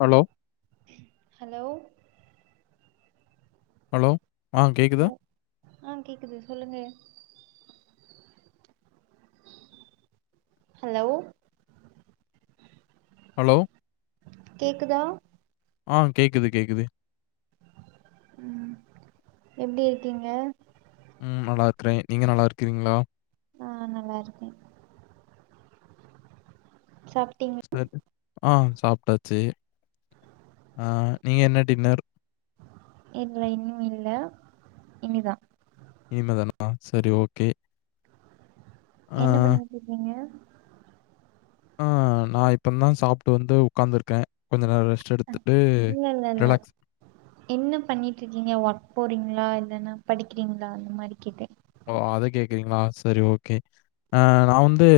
Hello hello hello ஆ கேக்குதா? Hello ஆ கேக்குது சொல்லுங்க ஹலோ ஹலோ கேக்குதா ஆ கேக்குது கேக்குது உம் எப்டி இருக்கீங்க உம் நல்லா இருக்றே நீங்க நல்லா இருக்கிறீங்களா ஆ நல்லா இருக்கே சாப்பிட்டீங்களா சரி. ஆ சாப்ட்டாச்சு ஹ நீங்க என்ன டின்னர் இல்ல இன்னுல்ல இனிதா இன்மே தானா செரி ஓகே ஆ, என்ன பண்ணிட்டு இருக்கீங்கெ ஆ நா இப்பன்தா சாப்ட்டு வந்து உட்காந்துருக்கே கொஞ்சோ நேர ரெஸ்ட் அஹ், எடுத்து இல்ல இல்ல இல்ல என்ன பண்ணிட்டு இருக்கீங்க ஒர்க் போறீங்களா இல்லன்னா படிக்கிறீங்களா அந்த மாரிகெட்ட ஓ அத கேக்குறீங்களா சரி ஓகே ஆ நா வந்து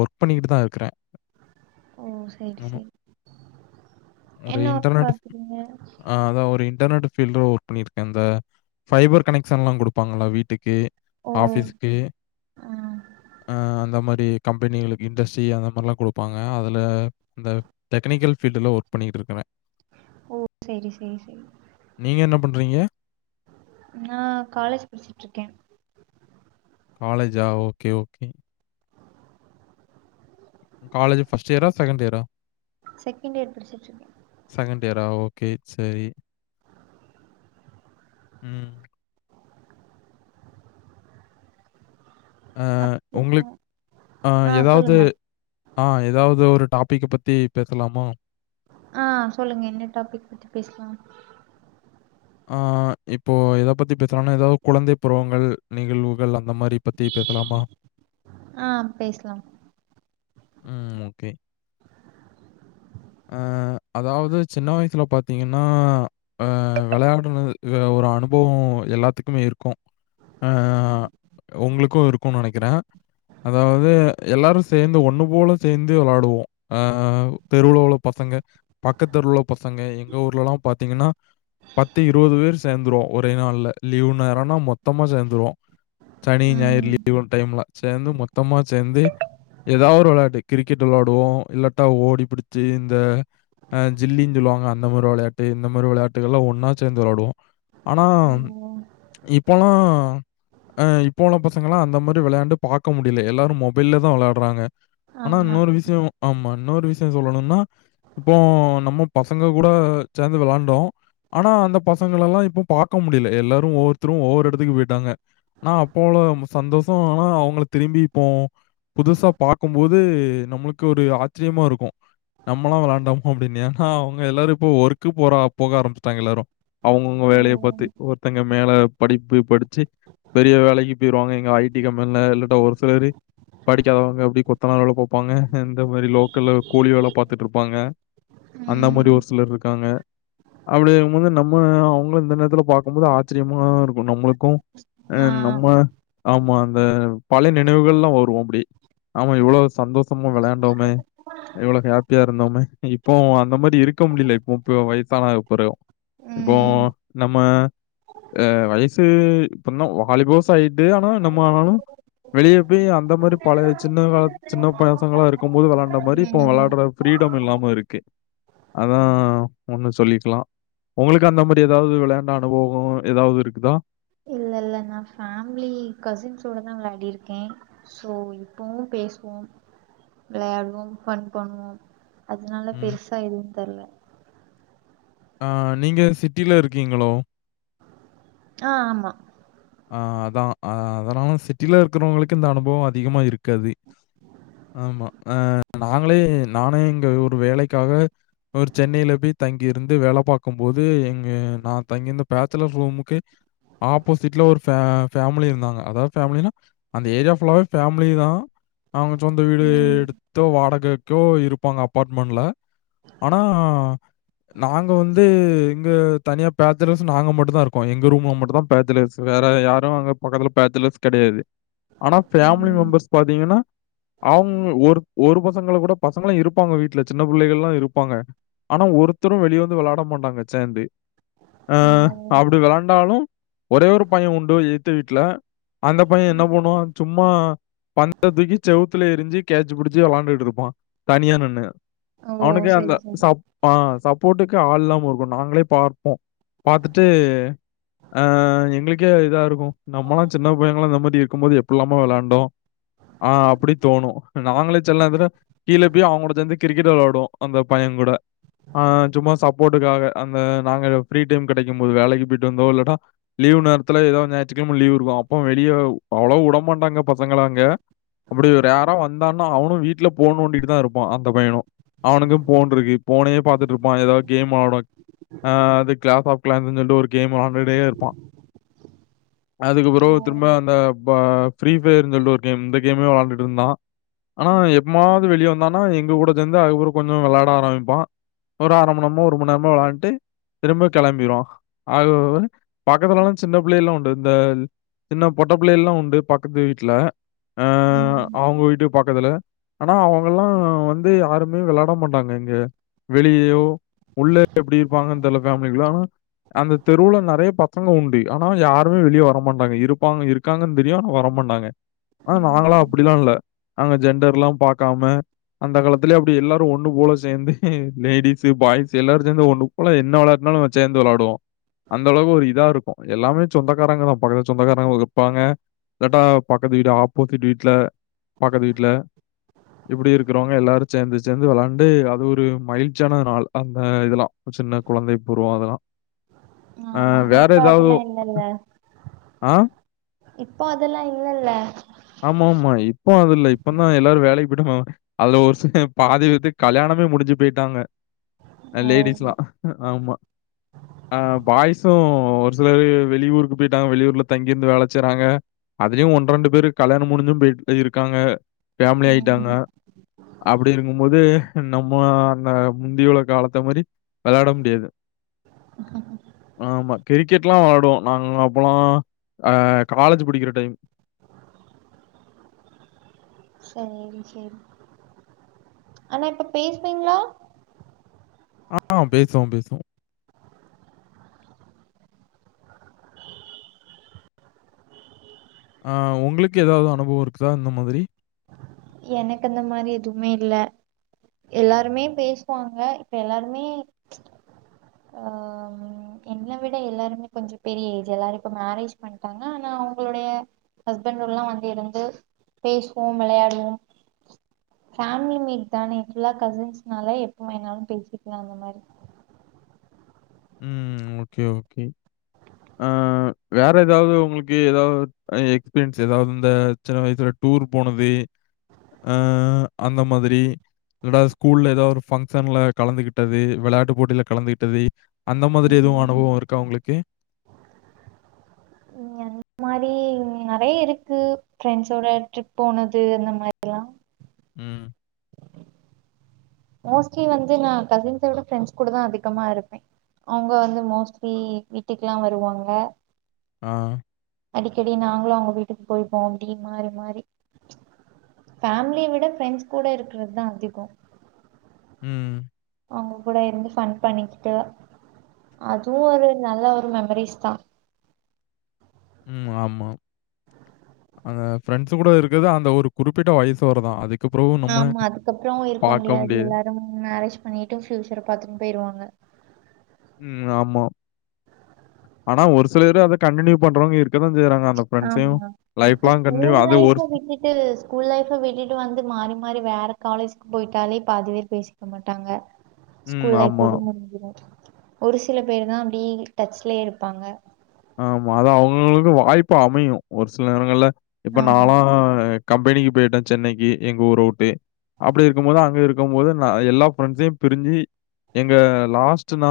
ஒர்க் பண்ணிக்கிட்டு தா இருக்குற ஓ செரி செரி ஒரு இன்டர்நெட் ஆ அதா ஒரு இன்டர்நெட் ஃபில்டர ஒர்க் பண்ணியிருக்க இந்த ஃபைபர் கனெக்ஷன்ல கொடுப்பாங்கள வீட்டுக்கு ஓ ஆபிஸ்கு ஆ அ அந்த மாரி கம்பெனிகளுக்கு இண்டஸ்ட்ரி அந்த மாரிலாம் கொடுப்பாங்க அதில அந்த டெக்னிக்கல் ஃபீல்டில ஒரு பண்ணிகிட்டு இருக்குர ஓ செரி செரி செரி நீங்க என்ன பண்றீங்க நா காலஜ் படிச்சுட்டுருக்க காலேஜா ஓகே ஓகே காலேஜ் ஃஸ்ட் இயரா செகண்ட் இயரா செகண்ட் இயர் படிச்சட்டுருக்க டேரா ஓகே சரி உம் அ அப்றோ உங்களுக் அ ஆ எதாவது சொல்லுங்க ஆ எதாவது ஒரு டாப் டிக்கு பத்தி பேசலாமா ஆ சொல்லுங்க என்ன டாபிக் பத்தி பேசலாம் ஆ இப்போ எத பத்தி பேசலான ஏதாவது குழந்தை பருவங்கள் நிகழ்வுகள் அந் அந்த மாரி பத்தி பேசலாமா ஆ பேசலா ம் ஓகே ஆ அதாவது சின்ன வயசுல பாத்தீங்கன்னா ஆ விளையாடுனது வே ஒரு அனுபவோ எல்லாத்துக்குமே இருக்கூ ஆ உங்களுக்கு இருக்குனு நனைக்கிற அதாவது எல்லாரு சேந்து ஒண்ணு ஓல சேர்ந்தே வலாடுவோ ஆ தெருவுளயுள்ள பசங்க பக்கத் தெருள்ள பசங்க எங்க ஊ ஊர்லலாம் பாத்தீங்கன்னா பத்து இருவது பேர் சேர்ந்துருவோம் ஒரே நாள்ல லீவ் நேரம்னா மொத்தமா சேர்ந்துருவோம் சனி ஞாயிறு ம் லீவு டைம்ல சேர்ந்து மொத்தமா சேர்ந்து ஏதாவ டோலாட்டு கிரிக்கெட் விலாடுவோம் இல்லாட்டா ஓடி பிடிச்சு இந்த ஆ ஜில்லின்னு சொல்லுவாங்க அந்த மாரி விளையாட்டு இந்த மாரி விளையாட்டுகள் எல்லாம் ஒன்னா சேர்ந்து விளாடுவோம் ஆனா ஓ இப்போலா ஆ இப்போ உள்ள பசங்களாம் அந்த மாரி விளையாண்டு பாக்க முடியல எல்லாரும் மொபைல்ல தா விளயாடுறாங்க ஆனா ஆமா இன்னொரு விஷயோ ஆமா இன்னொரு விஷயோ சொல்னா இப்போ நம்ம பசங்க கூட சேர்ந்து விளான்டோ ஆனா அந்த பசங்கள எல்லாம் இப்போ பாக்க முடியல எல்லாரும் ஒவ்வொருத்தரும் ஒவ்வொரு இடத்துக்கு போயிட்டாங்க னா அப்போயுள்ள சந்தோஷம் ஆனா அவங்கள திரும்பி இப்போ புதுசா பாக்கும்போது நம்மளுக்கு ஒரு ஆச்சிரியமா இருக்கும் நம்மளா விளாண்டாமா அப்படின்னு எனா அவங்க எல்லாரும் இப்போ ஒர்க்கு போற போக ஆரம்பச்சட்டாங்க எல்லாரும் அவங்கவுங்க ஓ வேலைய பாத்து ஒருத்தங்க மேல படிப்பு படிச்சு பெரிய வேலைக்கு பேயிருவாங்க எங்க ஐடி கம்பெனில இல்லட்டா ஒரு சிலரு படிக்காதவங்க அப்படி கொத்தனார் வேல பாப்பாங்க இந்த மாரி லோக்கல்ல கூலி வேல பாத்துட்டு இருப்பாங்க அந்த மாரி ம் ஒரு சிலர் இருக்காங்க அப்படிங்க போது நம்ம அவங்க இந்த நேரத்துல பாக்கும்போது ஆச்சிரியமா இருக்கும் நம்மளுக்கும் ஆ ம் நம்ம ஆமா அந்த பழைய நினைவுகள்லாம் வருவோம் அப்டி ஆமா இவ்வளவு சந்தோஷமா விளையாண்டோமே எவ்வளவு ஹாப்பியா இருந்தோமே இப்போ அந்த மாரி இருக்க முடியல இப்ப முப்ப வயசான அப்புறம் இப்போ ம் நம்ம ஆ வயசு இப்ப என்ன வாலிப வயசாய்ட்டு ஆனா நம்ம ஆனாலும் வெளியே போய் அந்த மாரி பழ சின்ன கால சின்ன பசங்களா இருக்கும் போது விளாண்ட மாரி இப்போ ம் விளாட்ற ஃப்ரீடம் இல்லாம இருக்கு அதா ஒண்ணு சொல்லிக்லா ஒங்களுக்கு அந்த மாரி ஏதாவது விளையாண்ட அனுபவோ ஏதாவது இருக்குதா இல்ல இல்ல நா ஃபேமிலி கசின்ஸ்ஸோடதா விளாடிர்க்கே சோ இப்பவு பே சுவோம் விளையாடுவோம் ஃபன் பண்ணுவோம் அதுனால ம். பெருசா எதுவு தெர்ல ஆ நீங்க சிட்டில இருக்கீங்களோ ஆ ஆமா ஆ அதா ஆ அதனால சிட்டில இருக்குறவங்களுக்கு இந்த அனுபவோ அதிகமா இருக்காது ஆமா ஆ நாங்களே நானே இங்க ஒரு வேலைக்காக ஒரு சென்னையில போய் தங்கிருந்து வேல பாக்கும் போது எங்க நா தங்கியிருந்த பேச்சுலர் ரூமுக்கு ஆப்போஸ் சிட்ல ஒரு ஃபே ஃபேமிலி இருந்தாங்க அதாவது ஃபேமிலின்னா அந்த ஏரியா ஃபுல்லாவே ஃபேமிலி தா அவுங்க சொந்த வீடு ம் எடுத்தோ வாடகைக்கோ இருப்பாங்க அப்பார்ட்மண்ட்ல ஆனா நாங்க வந்து இங்க தனியா பேச்சுலர்ஸ் நாங்க மட்டு தா இருப்போ எங்க ரூம்மு மட்டு தா பேச்சுலர்ஸ் வேற யாரும் அங்க பக்கத்துல பேச்சுலர்ஸ் கெடையாது ஆனா ஃபேமிலி ம் மெம்பர்ஸ் பாத்தீங்கன்னா அவங்க ஒரு ஒரு பசங்கள கூட பசங்களு இருப்பாங்க வீட்ல சின்ன புள்ளைகல்லா இருப்பாங்க ஆனா ஒருத்தரும் வெளிய வந்து விளாட மாட்டாங்க சேந்து அ ஓ அப்டி விளாண்டாலு ஒரே ஒரு பையே உண்டு எகுத்த வீட்ல அந்த பையே என்ன பன்னுவா சும்மா பந்த தூக்கி செவுத்துல எருஞ்சு கேட்சு புடுச்சு விளாண்டுட்டுருப்பா தனியா நின்னு ஓ அவனுக்கு அந்த சரி சரி சாப் அ சாப் போட்டுக்கு ஆளில்லாம இருக்கு நாங்களே பாப்போ பாத்துட்டு அ எங்களுக் கே இதா இருக்கு நம்மல்லா சின்ன பையங்கலா இந்த மாதி இருக்கும் போது எப்டி இல்லாம விளாண்டோ ஆ அப்டி தோணு நாங்களே சில்நேரத்துல கீழே போய் அவுங்களோட சேந்து கிரிக்கெட் விளாடுவோ அந்த பையே கூட ஆ சும்மா சப்போர்டுக்காக அந்த நாங்க ஃப்ரீ டைம் கெடைக்கும் போது வேலைக்கு போயிட்டு வந்தோ இல்லனா லீவு நேர த்துல ஏதாவது ஞாயிற்றுக்கிழம லீவு இருக்கு அப்போ வெளிய அவ்ளோ உடமாட்டாங்க பசங்களா அங்க அப்டி ஒரு யாராவ வந்தான்னா அவனு வீட்ல போன் நோண்டிட்டு தா இருப்பா அந்த பையனு அவனுக்கு போன் இருக்கு போனையே பாத்துட்டு இருப்பா ஏதாவது கேம் ஆட ஆ அது கிளாப் ஆஃப் கிளாந்துன் சொல்ட்டு ஒரு கேம் விளாண்டுட்டே இருப்பா அதுக்கப்பறோ ஓ திரும்ப அந்த ப ஃப்ரீ ஃபயர்னு சொல்ட்டு ஒரு கேம் இந்த கேமே விளாண்டுட்டு இருந்தா ஆனா எப்மாவது வெளிய வந்தானா எங்க கூட சேந்து அதுகப்றோ கொஞ்சோ விளாட ஆரம்பிப்பா ஒரு அர மண் நேரமோ ஒரு மண் நேரமோ விளாண்டு திரும்ப கெளம்பிருவா [unintelligible] பக்கத்துலல்லா சின்ன புள்ளையல்லா உண்டு இந்த சின்ன பொட்ட புள்ளையல்லா உண்டு பக்கத்து வீட்ல ஆ ம் அவுங்க வீட்டுக் பக் கதுல ஆனா அவுங்கல்லா வந்து யாருமே விளாட மாட்டாங்க இங்க வெளியயோ உள்ள எப்டி இருப்பாங்கன் தெர்ல ஃபேமிலிகுள்ள ஆனா அந்த தெருவுல நெறைய பசங்க உண் டு ஆனா யாருமே வெளிய வர மாட்டாங்க இருப்பாங்க இருக்காங்கன் தெரியு ஆனா வரமாட்டாங்க ஆனா நாங்களா ம் அப்டிலா இல்ல நாங்க ஜெண்டர்ல்லா பாக்காம அந்த காலத்துலயே அப்டி எல்லாரு ஒண்ணு போல சேந்து லேடிஸு பாய்ஸு எல்லாரு சேந்து ஒண்ணு போல என்ன விளாட் னாலு சேந்து விளாடுவோ அந்த அளவுக்கு ஒரு இதா இருக்கு எல்லாமே சொந்தக்காரங்க தா பக்கத்துல சொந்தக்காரங்க ஒ இருப்பாங்க இல்லாட்டா பக்கத்து வீடு ஆப்போசிட் வீட்ல பக்கத்து வீட்ல இப்புடி இருக்குறவங்க எல்லாரு சேந்து சேந்து விளாண்டு அது ஒரு மகிழ்சியான நாள் அந்த இதெல்லா சின்ன குழந்தை பருவோ அதல்லா ஆமானே இப்ப அ அதல்லா இல்லல்ல ஆ இப்போ அதல்லா இல்லல்ல [unintelligible] இப்போ அது இல்ல இப்ப தா எல்லாரு வேலைக்கு போய்டாங்கோ அதுல ஒரு சில பாதி பேத்துக் கல்யாணமே முடுஞ்சு போய்ட்டா காங்க ஓ லேடிஸ்லாம் ஆமா பாய்ஸும் ஒரு சிலர் வெளியூருக்கு போயிட்டாங்க வெளியூர்ல தங்கிருந்து வேல செய்றாங்கதுலயும் ஒன்று ரெண்டு பேறு கல்யாணம் முடிஞ்சும் போயிட்டு இருக்காங்க ஃபேமிலி ஆயிட்டாங்க ம் அப்படி இருக்கும்போது நம்ம அந்த முந்தியோல காலத்த மாதிரி விளையாட முடியாது ஆமா கிரிக் கெட் எலாம் விளையாடுவோம் நாங்க அப்பல்லா அ காலேஜ் படிக்கிற டைம் சரி சரி ஆனா இப்ப பேசுவீங்களா ஆ பேசோவோம் பேசோவோம் அ உங்களுக்கு ஏதாவது அனுபவம் இருக்குதா இந்த மாதிரி எனக்கு அந்த மாதிரி எதுவுமே இல்ல எல்லாருமே பேசுவாங்க இப்ப எல்லாருமே ஆ என்னை விட எல்லாருமே கொஞ்சம் பெரிய ஏஜ் எல்லாரும் இப்ப மேரேஜ் பண்ட்டாங்க ஆனா அவங்களுடைய ஹஸ்பண்ட்ல்லா வந்து இருந்து பேசுவோம் விளையாடுவோம் ஃபேமிலி மீட் தானே ஃபுல்லா கசின்ஸ்னால எப்பவுமானாலு பேசிக்கலா அந்த மாதிரி ம் ஓகே ஓகே ஆ வேற ஏதாவது உங்களுக்கு ஏதாவது எக்ஸ்பீரியன்ஸ் ஏதாவது இந்த சின்ன வயசுல டூர் போனது அ அந்த மாதிரி ரெண்டாவது ஸ்கூல்ல ஏதாவது ஒரு பங்க்ஷன்ல கலந்துகிட்டது விளையாட்டு போட்டியில கலந்துகிட்டது அந்த மாதிரி எதுவும் ம் அனுபவம் இருக்கா உங்களுக்கு மாதிரி நிறைய இருக்கு ஃப்ரெண்ட்ஸோட ட்ரிப் போனது அந்த மாதிரில்லா உம் மோஸ்ட்லி வந்து நா கசின்ஸ விட ஃரெண்ட்ஸ் கூட தா அதிகமா இருப்பேன் அவங்க வந்து மோஸ்ட்லி வீட்டுக்குல்லாம் வருவாங்க ஆ அடிக்கடி நாங்களும் அவங்க வீட்டுக்கு போயப்போம் அப்படி மாறி மாறி ஃபேமிலிய விட ஃப்ரெண்ட்ஸ் கூட இருக்கிறது தா அதிகம் உம் அவங்க கூட இருந்து ஃபன் பண்ணிக்கிட்டு அதுவும் ஒரு நல்ல ஒரு மெமரிஸ் தா உம் ஆமா அந்த ஃப்ரெண்ட்ஸ் கூட இருக்குது அந்த ஒரு குறிப்பிட்ட வயசு வரதா அதுக்கு பிறகு நம்ம ஆமா அதுக்கப்புறம் இருக்க முடியாது எல்லாரும் மேரேஜ் பண்ணிட்டுும் பியூச்சர் பாத்துட்டு போயிருவாங்க உம் ஆனா ஒரு சிலரூ அத கண்டினியூ பண்றவங்க இருக்கதா ஆமா இப்ப கன்டின்யூ ஸ்கூல் அது லைஃப் ஒரு விட்டுட்டு ஸ்கூல் லைஃப் விட்டுட்டு வந்து மாறி மாறி வேற காலேஜுக்கு போயிட்டாலே பாதி வேர் பேசிக்க மாட்டாங்க ம். ஸ்கூல் லைஃப் ஆமா. ஓட முடிஞ்சுரு ஒரு சில பேருதா அப்டி டச்லயே இருப்பாங்க ஆமா அது அவங்கவுங்களுக்கு வாய்ப்பு அமையு ஒரு சில நேரங்கள்ல இப்ப ஆமா. நாலா கம்பெனிக்கு போயிட்டே சென்னைக்கு எங்க ஊர வுட்டு அப்டி இருக்கும் போது அங்க இருக்கும் போது நா எல்லா ஃபிரெண்ட்ஸையு பிரிஞ்சு எங்க லாஸ்ட் நா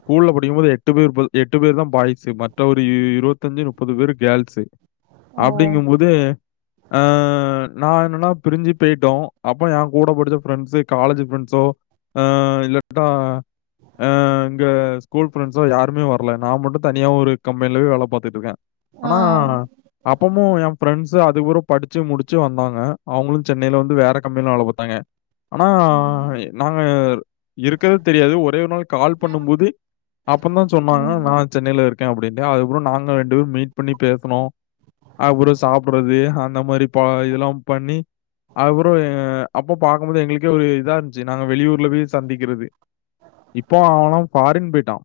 ஸ்கூல்ல படிக்கும்போது எட்டு பேர் எட்டு பேர் தா பாய்ஸு மத்த ஒரு இருபத்தஞ்சு முப்பது பேரு கேர்ள்ஸு ஓ! அப்டிங்கும்போது ஆ நா என்னன்னா பிரிஞ்சு போயிட்டோ அப்போ எங் கூட படிச்ச ஃப்ரெண்ட்ஸு காலேஜ் பிரண்ட்ஸோ ஆ இல்லட்டா அ இங்க ஸ்கூல் ஃப்ரெண்ட்ஸோ யாருமே வர்ல நா மட்டு தனியா ஒரு கம்பெனில போய் வேல பாத்துட்ருக்க ஆ. ஆனா அப்பமு எ ஃப்ரெண்ட்ஸு அது கூற படிச்சு முடிச்சு வந்தாங்க அவங்களு சென்னையில வந்து வேற கம்பெனில வேல பாத்தாங்க ஆனா ம். நாங்க இருக்கதே தெரியாது ஒரே ஒரு நாள் கால் பண்ணும்போது அப்பதா சொன்னாங்க நா ம். மேல இருக்கே அப்டின்டு அதுக்கப்றோ நாங்க ரெண்டு பேர் மீட் பண்ணி பேசுனோ அப்றோ சாப்ட்றது அந்த மாரி பா இதெல்லாம் பண்ணி அப்றோ ஆ அப்போ பாக்கும்போது எங்களுக்கே ஒரு இதா இருந்துச்சு நாங்க வெளியூர்ல போய் சந்திக்கிறது இப்போ அவனூ ஃபாரின் போயிட்டா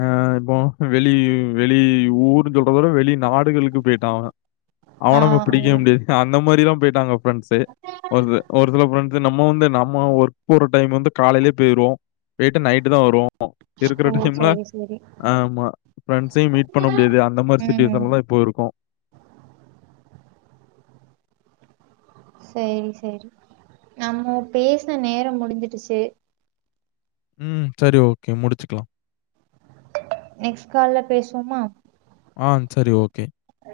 ஆ போ வெளி வெளி ஊருன் சொல்றதோட வெளி நாடுகளுக்கு போயிட்டா அவ ஆ. அவ ஆ. நம்ம பிடிக்கே முடியாது அந்த மாரிலா போயிட்டாங்க ஃப்ரெண்ட்ஸு ஒருச ஒரு சில ஃப்ரெண்ட் இது நம்ம வந்து நம்ம ஒர்க் போற டைம் வந்து காலையிலே போயிரோ போய்ட்டு நைட்டு தா வருவோ ஒ இருக்கற ஓ! டைம்ல சரி, சரி. ஆமா ஃப்ரெண்ட்ஸையூ மீட் பண்ண முடியாது அந்த மாரி ம். சிடுவேஷன்லா இப்ப இருக்கோ சேரி செரி நம்மோ பேசின நேரம் முடிஞ்சிடுச்சு ம் சரி ஓகே முடிச்சுக்கலா நெக்ஸ்ட் கால்ல பேசுவோமா ஆ செரி ஓகே ஆ